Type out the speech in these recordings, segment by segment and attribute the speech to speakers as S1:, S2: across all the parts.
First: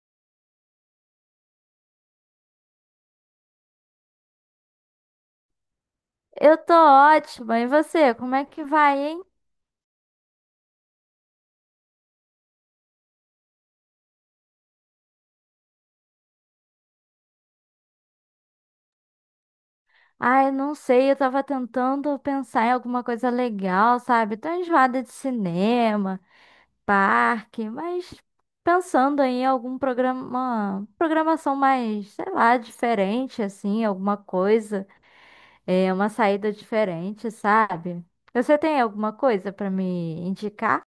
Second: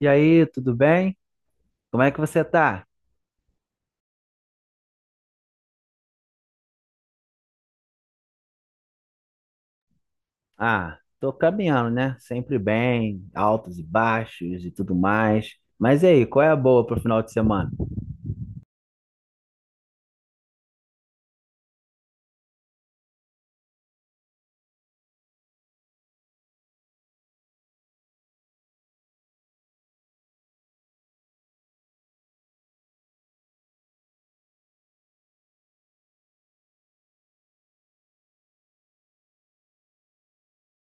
S1: E aí, tudo bem? Como é que você tá?
S2: Eu tô ótima. E você, como é que vai, hein?
S1: Ah, tô caminhando, né? Sempre bem, altos e baixos e tudo mais. Mas e aí, qual é a boa pro final de semana?
S2: Ai, não sei, eu tava tentando pensar em alguma coisa legal, sabe? Tô enjoada de cinema, parque, mas pensando em algum programação mais, sei lá, diferente, assim, alguma coisa, é, uma saída diferente, sabe? Você tem alguma coisa pra me indicar?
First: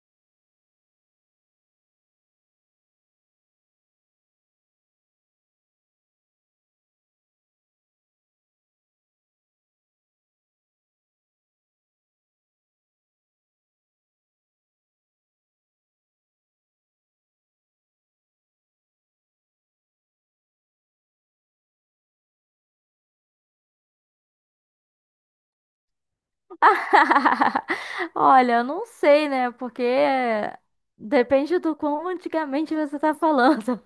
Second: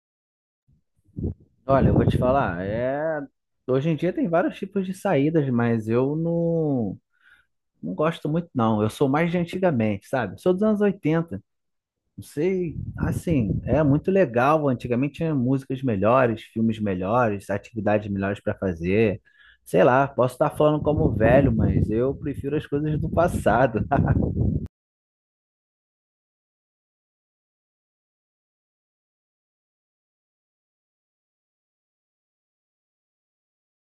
S1: Olha, eu vou te falar, hoje em dia tem vários tipos de saídas, mas eu não, não gosto muito, não. Eu sou mais de antigamente, sabe? Sou dos anos 80. Não sei, assim, é muito legal. Antigamente tinha músicas melhores, filmes melhores, atividades melhores para fazer. Sei lá, posso estar falando como velho, mas eu prefiro as coisas do passado.
S2: Olha, eu não sei, né? Porque depende do quão antigamente você tá falando.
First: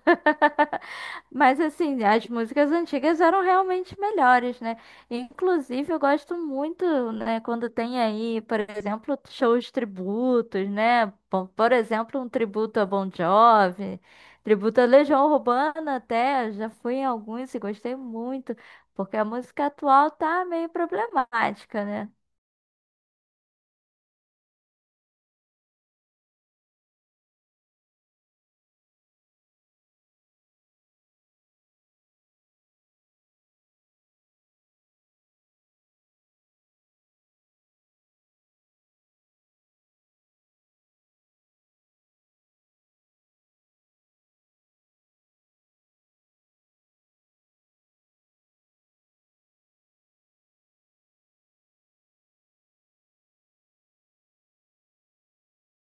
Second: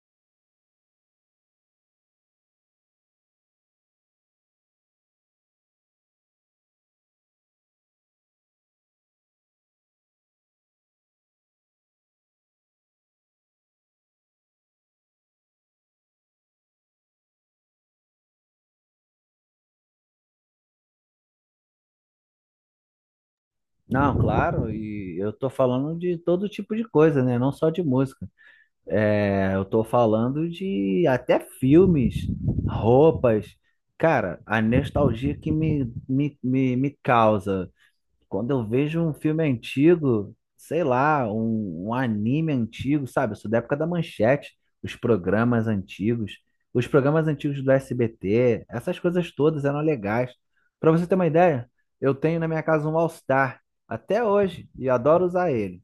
S2: Mas assim, as músicas antigas eram realmente melhores, né? Inclusive, eu gosto muito, né, quando tem aí, por exemplo, shows tributos, né? Bom, por exemplo, um tributo a Bon Jovi, tributo a Legião Urbana até, já fui em alguns e gostei muito, porque a música atual tá meio problemática, né?
S1: Não, claro, e eu tô falando de todo tipo de coisa, né? Não só de música. É, eu tô falando de até filmes, roupas. Cara, a nostalgia que me causa quando eu vejo um filme antigo, sei lá, um anime antigo, sabe? Eu sou da época da Manchete, os programas antigos, os programas antigos do SBT, essas coisas todas eram legais. Pra você ter uma ideia, eu tenho na minha casa um All Star até hoje e adoro usar ele.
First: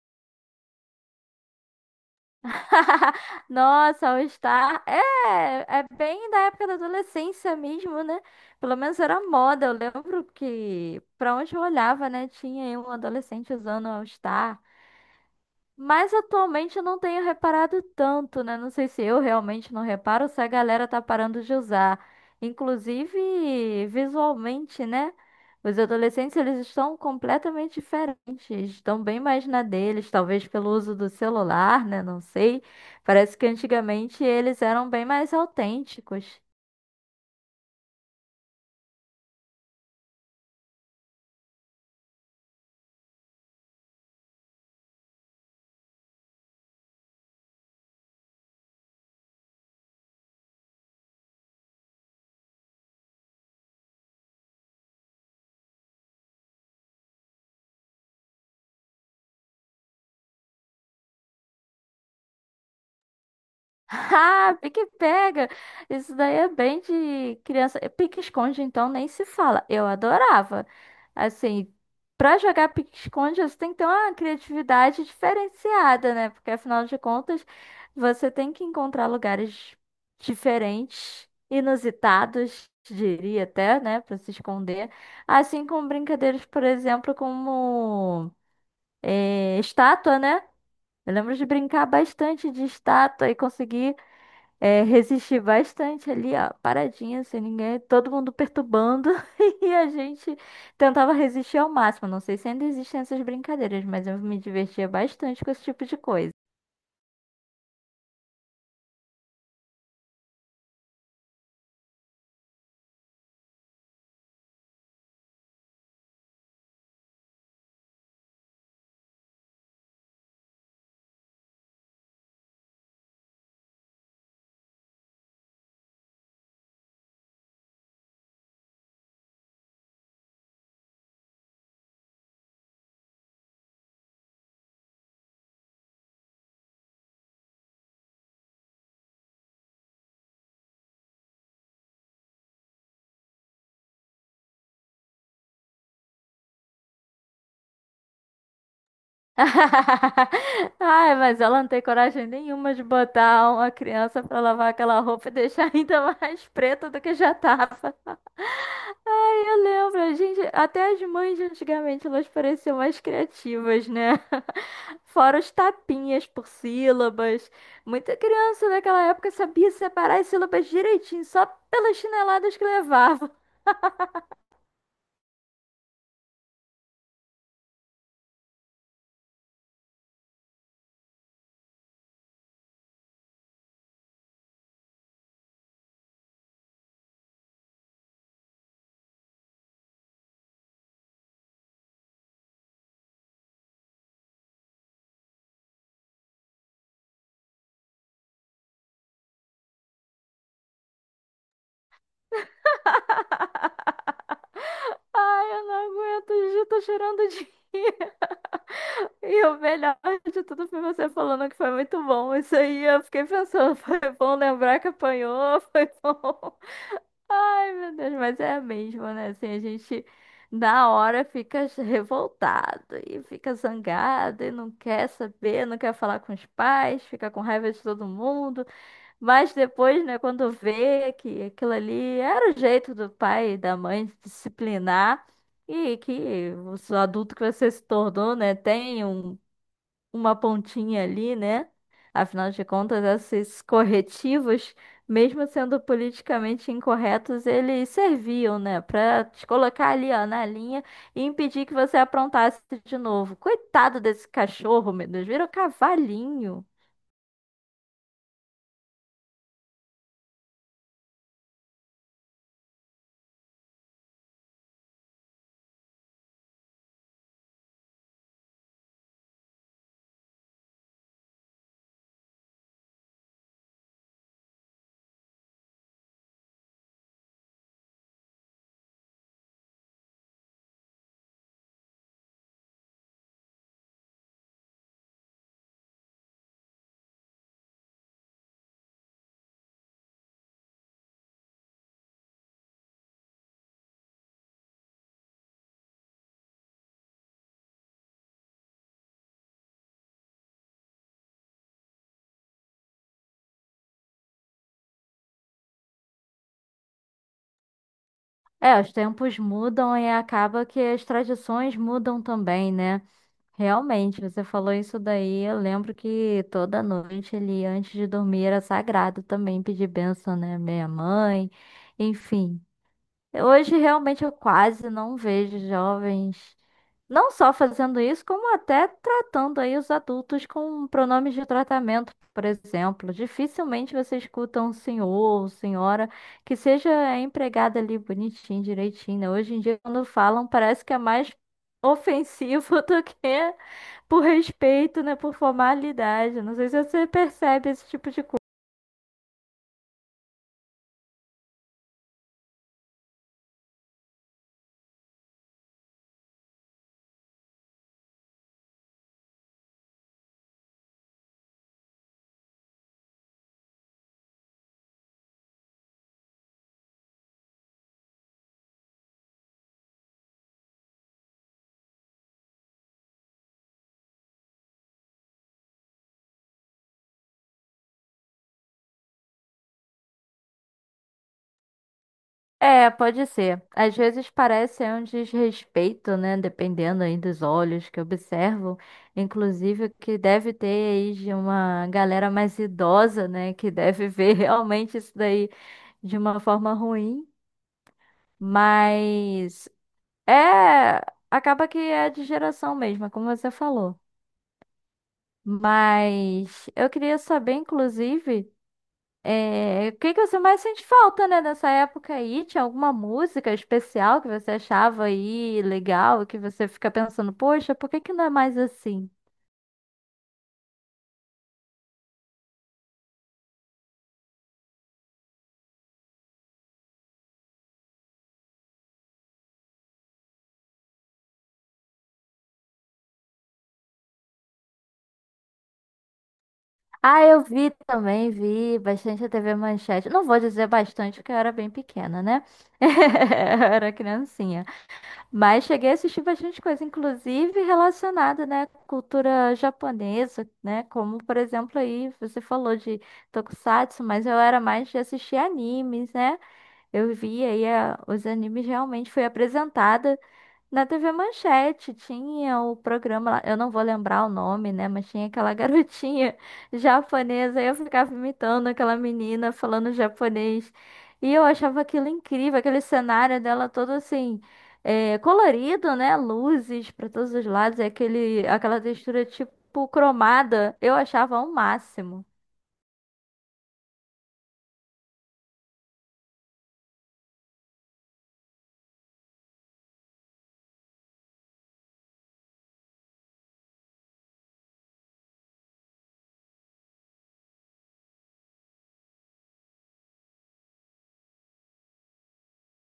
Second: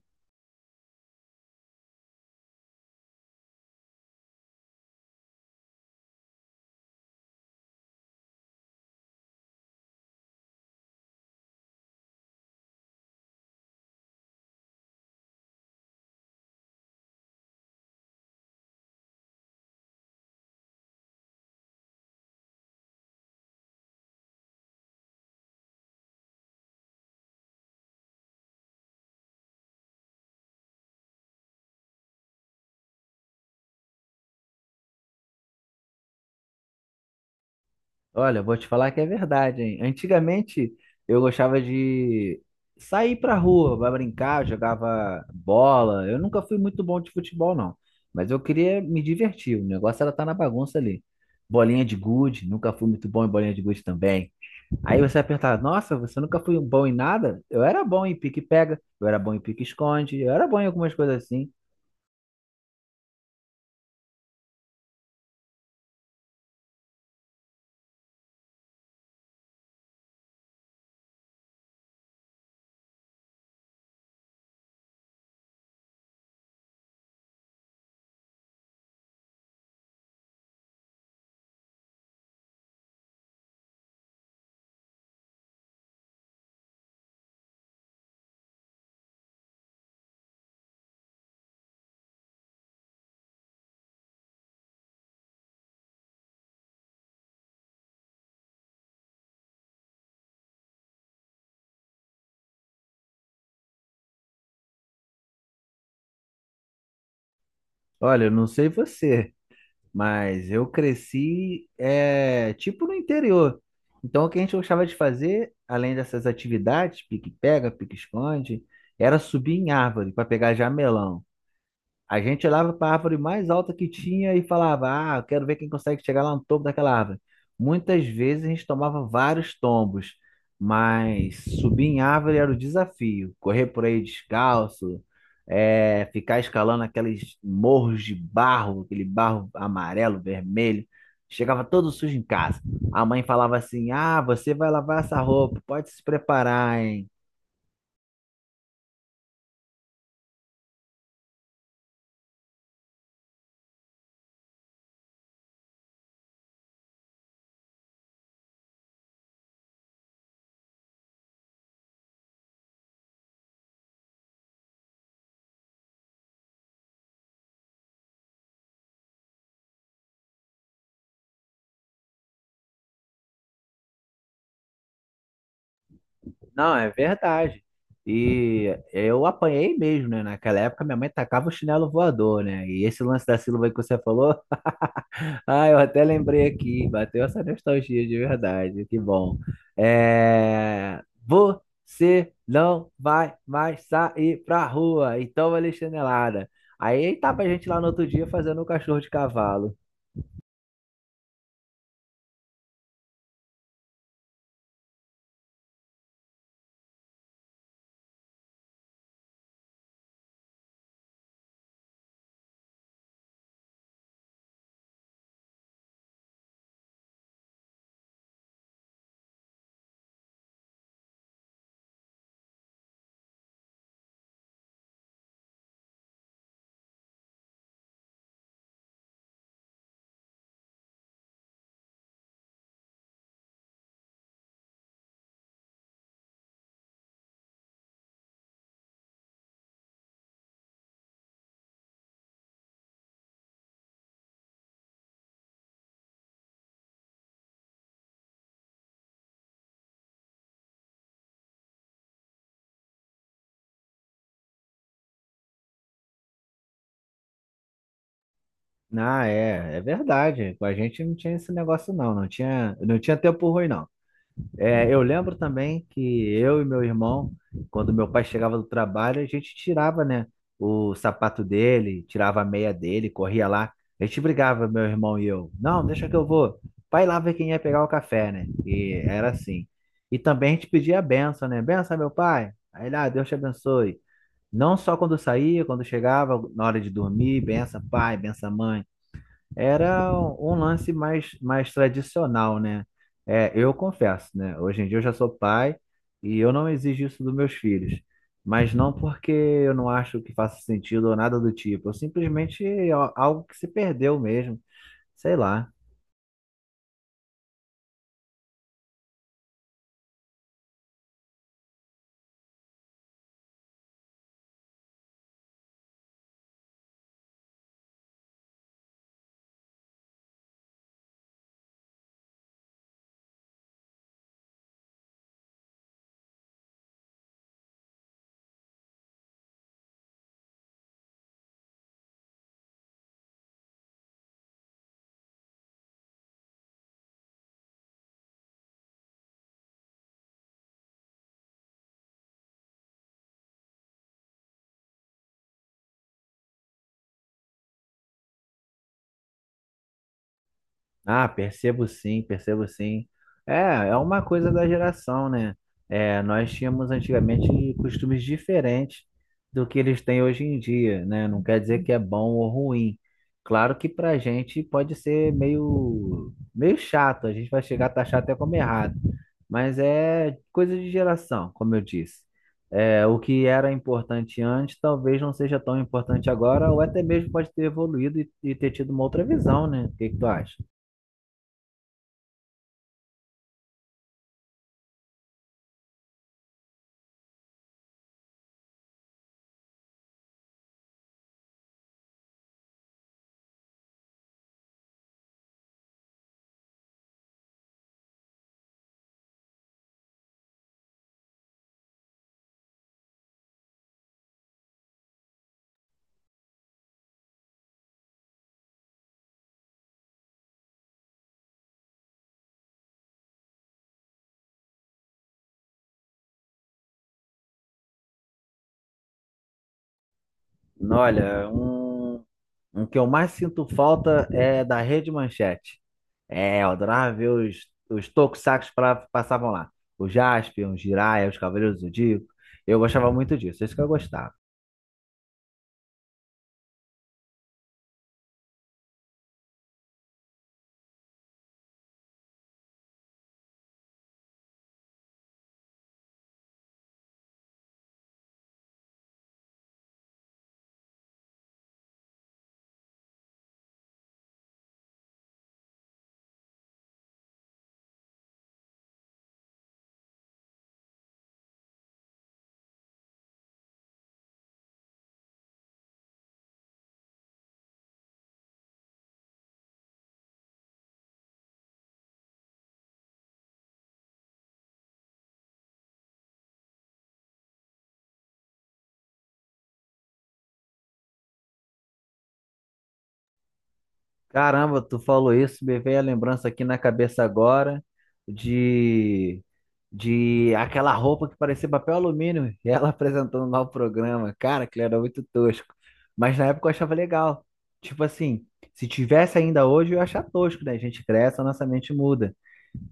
S2: Nossa, All-Star. É, é bem da época da adolescência mesmo, né? Pelo menos era moda. Eu lembro que pra onde eu olhava, né? Tinha aí um adolescente usando All-Star. Mas atualmente eu não tenho reparado tanto, né? Não sei se eu realmente não reparo ou se a galera tá parando de usar. Inclusive, visualmente, né? Os adolescentes, eles estão completamente diferentes, estão bem mais na deles, talvez pelo uso do celular, né? Não sei. Parece que antigamente eles eram bem mais autênticos.
S1: Olha, vou te falar que é verdade, hein? Antigamente eu gostava de sair pra rua, vai brincar, jogava bola. Eu nunca fui muito bom de futebol, não. Mas eu queria me divertir. O negócio era estar na bagunça ali. Bolinha de gude, nunca fui muito bom em bolinha de gude também. Aí você vai perguntar, nossa, você nunca foi bom em nada? Eu era bom em pique-pega, eu era bom em pique-esconde, eu era bom em algumas coisas assim.
S2: Ah, pique pega. Isso daí é bem de criança. E pique esconde, então, nem se fala. Eu adorava. Assim, pra jogar pique esconde, você tem que ter uma criatividade diferenciada, né? Porque afinal de contas, você tem que encontrar lugares diferentes, inusitados, diria até, né, pra se esconder. Assim como brincadeiras, por exemplo, como estátua, né? Eu lembro de brincar bastante de estátua e conseguir. É, resisti bastante ali, ó, paradinha, sem ninguém, todo mundo perturbando, e a gente tentava resistir ao máximo. Não sei se ainda existem essas brincadeiras, mas eu me divertia bastante com esse tipo de coisa.
S1: Olha, eu não sei você. Mas eu cresci, tipo, no interior. Então, o que a gente gostava de fazer, além dessas atividades, pique-pega, pique-esconde, era subir em árvore para pegar jamelão. A gente olhava para a árvore mais alta que tinha e falava: "Ah, eu quero ver quem consegue chegar lá no topo daquela árvore." Muitas vezes a gente tomava vários tombos, mas subir em árvore era o desafio. Correr por aí descalço, ficar escalando aqueles morros de barro, aquele barro amarelo, vermelho. Chegava todo sujo em casa. A mãe falava assim: "Ah, você vai lavar essa roupa, pode se preparar, hein?"
S2: Ai, mas ela não tem coragem nenhuma de botar uma criança pra lavar aquela roupa e deixar ainda mais preta do que já tava. Ai, eu lembro, a gente, até as mães de antigamente, elas pareciam mais criativas, né? Fora os tapinhas por sílabas. Muita criança daquela época sabia separar as sílabas direitinho, só pelas chineladas que levava.
S1: Não, é verdade. E eu apanhei mesmo, né? Naquela época minha mãe tacava o chinelo voador, né? E esse lance da Silva que você falou, ah, eu até lembrei aqui, bateu essa nostalgia de verdade, que bom. Você não vai mais sair pra rua, então vai ler chinelada. Aí tava a gente lá no outro dia fazendo um cachorro de cavalo.
S2: Ai, eu não aguento, já tô chorando de rir. E o melhor de tudo foi você falando que foi muito bom. Isso aí, eu fiquei pensando, foi bom lembrar que apanhou, foi bom. Ai, meu Deus, mas é mesmo, né? Assim, a gente na hora fica revoltado e fica zangado e não quer saber, não quer falar com os pais, fica com raiva de todo mundo. Mas depois, né, quando vê que aquilo ali era o jeito do pai e da mãe de disciplinar e que o adulto que você se tornou, né, tem uma pontinha ali, né? Afinal de contas, esses corretivos, mesmo sendo politicamente incorretos, eles serviam, né, pra te colocar ali, ó, na linha e impedir que você aprontasse de novo. Coitado desse cachorro, meu Deus, vira um cavalinho.
S1: Ah, é verdade. Com a gente não tinha esse negócio não, não tinha tempo ruim não. É, eu lembro também que eu e meu irmão, quando meu pai chegava do trabalho, a gente tirava, né, o sapato dele, tirava a meia dele, corria lá. A gente brigava, meu irmão e eu. Não, deixa que eu vou. Pai lá ver quem ia pegar o café, né? E era assim. E também a gente pedia a benção, né? Benção, meu pai. Aí lá, Deus te abençoe. Não só quando saía, quando chegava, na hora de dormir, benção, pai, benção, mãe. Era um lance mais tradicional, né? É, eu confesso, né? Hoje em dia eu já sou pai e eu não exijo isso dos meus filhos. Mas não porque eu não acho que faça sentido ou nada do tipo. Eu simplesmente é algo que se perdeu mesmo. Sei lá.
S2: É, os tempos mudam e acaba que as tradições mudam também, né? Realmente, você falou isso daí. Eu lembro que toda noite ele, antes de dormir, era sagrado também pedir bênção, né? Minha mãe, enfim. Hoje, realmente, eu quase não vejo jovens, não só fazendo isso, como até tratando aí os adultos com pronomes de tratamento, por exemplo. Dificilmente você escuta um senhor ou senhora que seja empregada ali bonitinho, direitinho, né? Hoje em dia, quando falam, parece que é mais ofensivo do que por respeito, né? Por formalidade. Não sei se você percebe esse tipo de coisa.
S1: Ah, percebo sim. É, é uma coisa da geração, né? É, nós tínhamos antigamente costumes diferentes do que eles têm hoje em dia, né? Não quer dizer que é bom ou ruim. Claro que pra gente pode ser meio chato, a gente vai chegar a taxar até como errado, mas é coisa de geração, como eu disse. É, o que era importante antes talvez não seja tão importante agora, ou até mesmo pode ter evoluído e ter tido uma outra visão, né? O que que tu acha?
S2: É, pode ser. Às vezes parece é um desrespeito, né? Dependendo aí dos olhos que observam. Inclusive, o que deve ter aí de uma galera mais idosa, né? Que deve ver realmente isso daí de uma forma ruim. Mas é. Acaba que é de geração mesmo, é como você falou. Mas eu queria saber, inclusive. É, o que que você mais sente falta, né, dessa época aí? Tinha alguma música especial que você achava aí legal, que você fica pensando, poxa, por que que não é mais assim?
S1: Olha, um que eu mais sinto falta é da Rede Manchete. É, eu adorava ver os tokusakus pra, passavam lá. O Jaspion, o Jiraiya, os Cavaleiros do Zodíaco. Eu gostava muito disso, isso que eu gostava.
S2: Ah, eu vi também, vi bastante a TV Manchete. Não vou dizer bastante, porque eu era bem pequena, né? Eu era criancinha. Mas cheguei a assistir bastante coisa, inclusive relacionada, né, à cultura japonesa, né? Como, por exemplo, aí você falou de Tokusatsu, mas eu era mais de assistir animes, né? Eu via e os animes realmente foi apresentada na TV Manchete. Tinha o programa lá, eu não vou lembrar o nome, né? Mas tinha aquela garotinha japonesa, e eu ficava imitando aquela menina falando japonês. E eu achava aquilo incrível, aquele cenário dela todo assim, é, colorido, né? Luzes para todos os lados, e aquela textura tipo cromada. Eu achava o máximo.
S1: Caramba, tu falou isso, me veio a lembrança aqui na cabeça agora de de aquela roupa que parecia papel alumínio, e ela apresentando lá o programa. Cara, aquilo era muito tosco. Mas na época eu achava legal. Tipo assim, se tivesse ainda hoje, eu ia achar tosco, né? A gente cresce, a nossa mente muda.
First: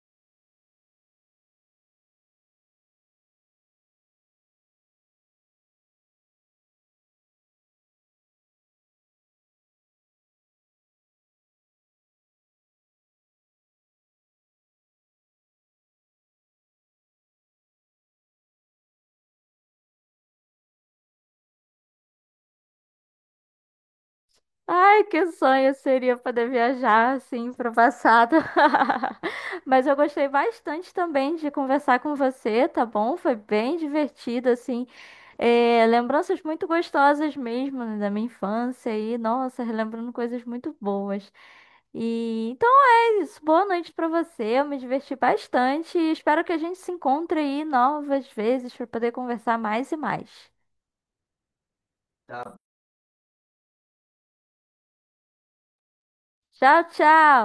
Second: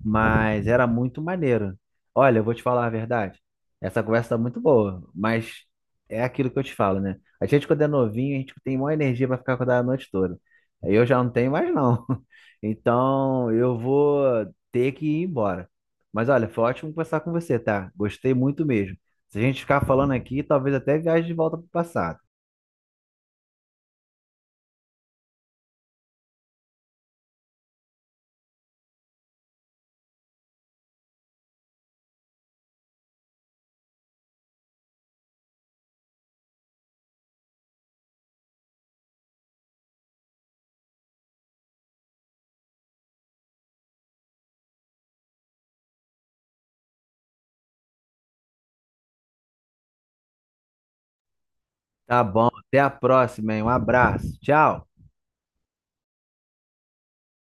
S1: Mas era muito maneiro. Olha, eu vou te falar a verdade. Essa conversa tá muito boa, mas é aquilo que eu te falo, né? A gente, quando é novinho, a gente tem maior energia para ficar acordado a noite toda. Aí eu já não tenho mais, não. Então, eu vou ter que ir embora. Mas olha, foi ótimo conversar com você, tá? Gostei muito mesmo. Se a gente ficar falando aqui, talvez até viaje de volta pro passado.
S2: Ai, que sonho seria poder viajar assim para o passado. Mas eu gostei bastante também de conversar com você, tá bom? Foi bem divertido, assim. É, lembranças muito gostosas mesmo, né, da minha infância e, nossa, relembrando coisas muito boas. E então é isso. Boa noite para você. Eu me diverti bastante e espero que a gente se encontre aí novas vezes para poder conversar mais e mais.
S1: Tá bom, até a próxima, hein? Um abraço. Tchau.
S2: Tchau, tchau!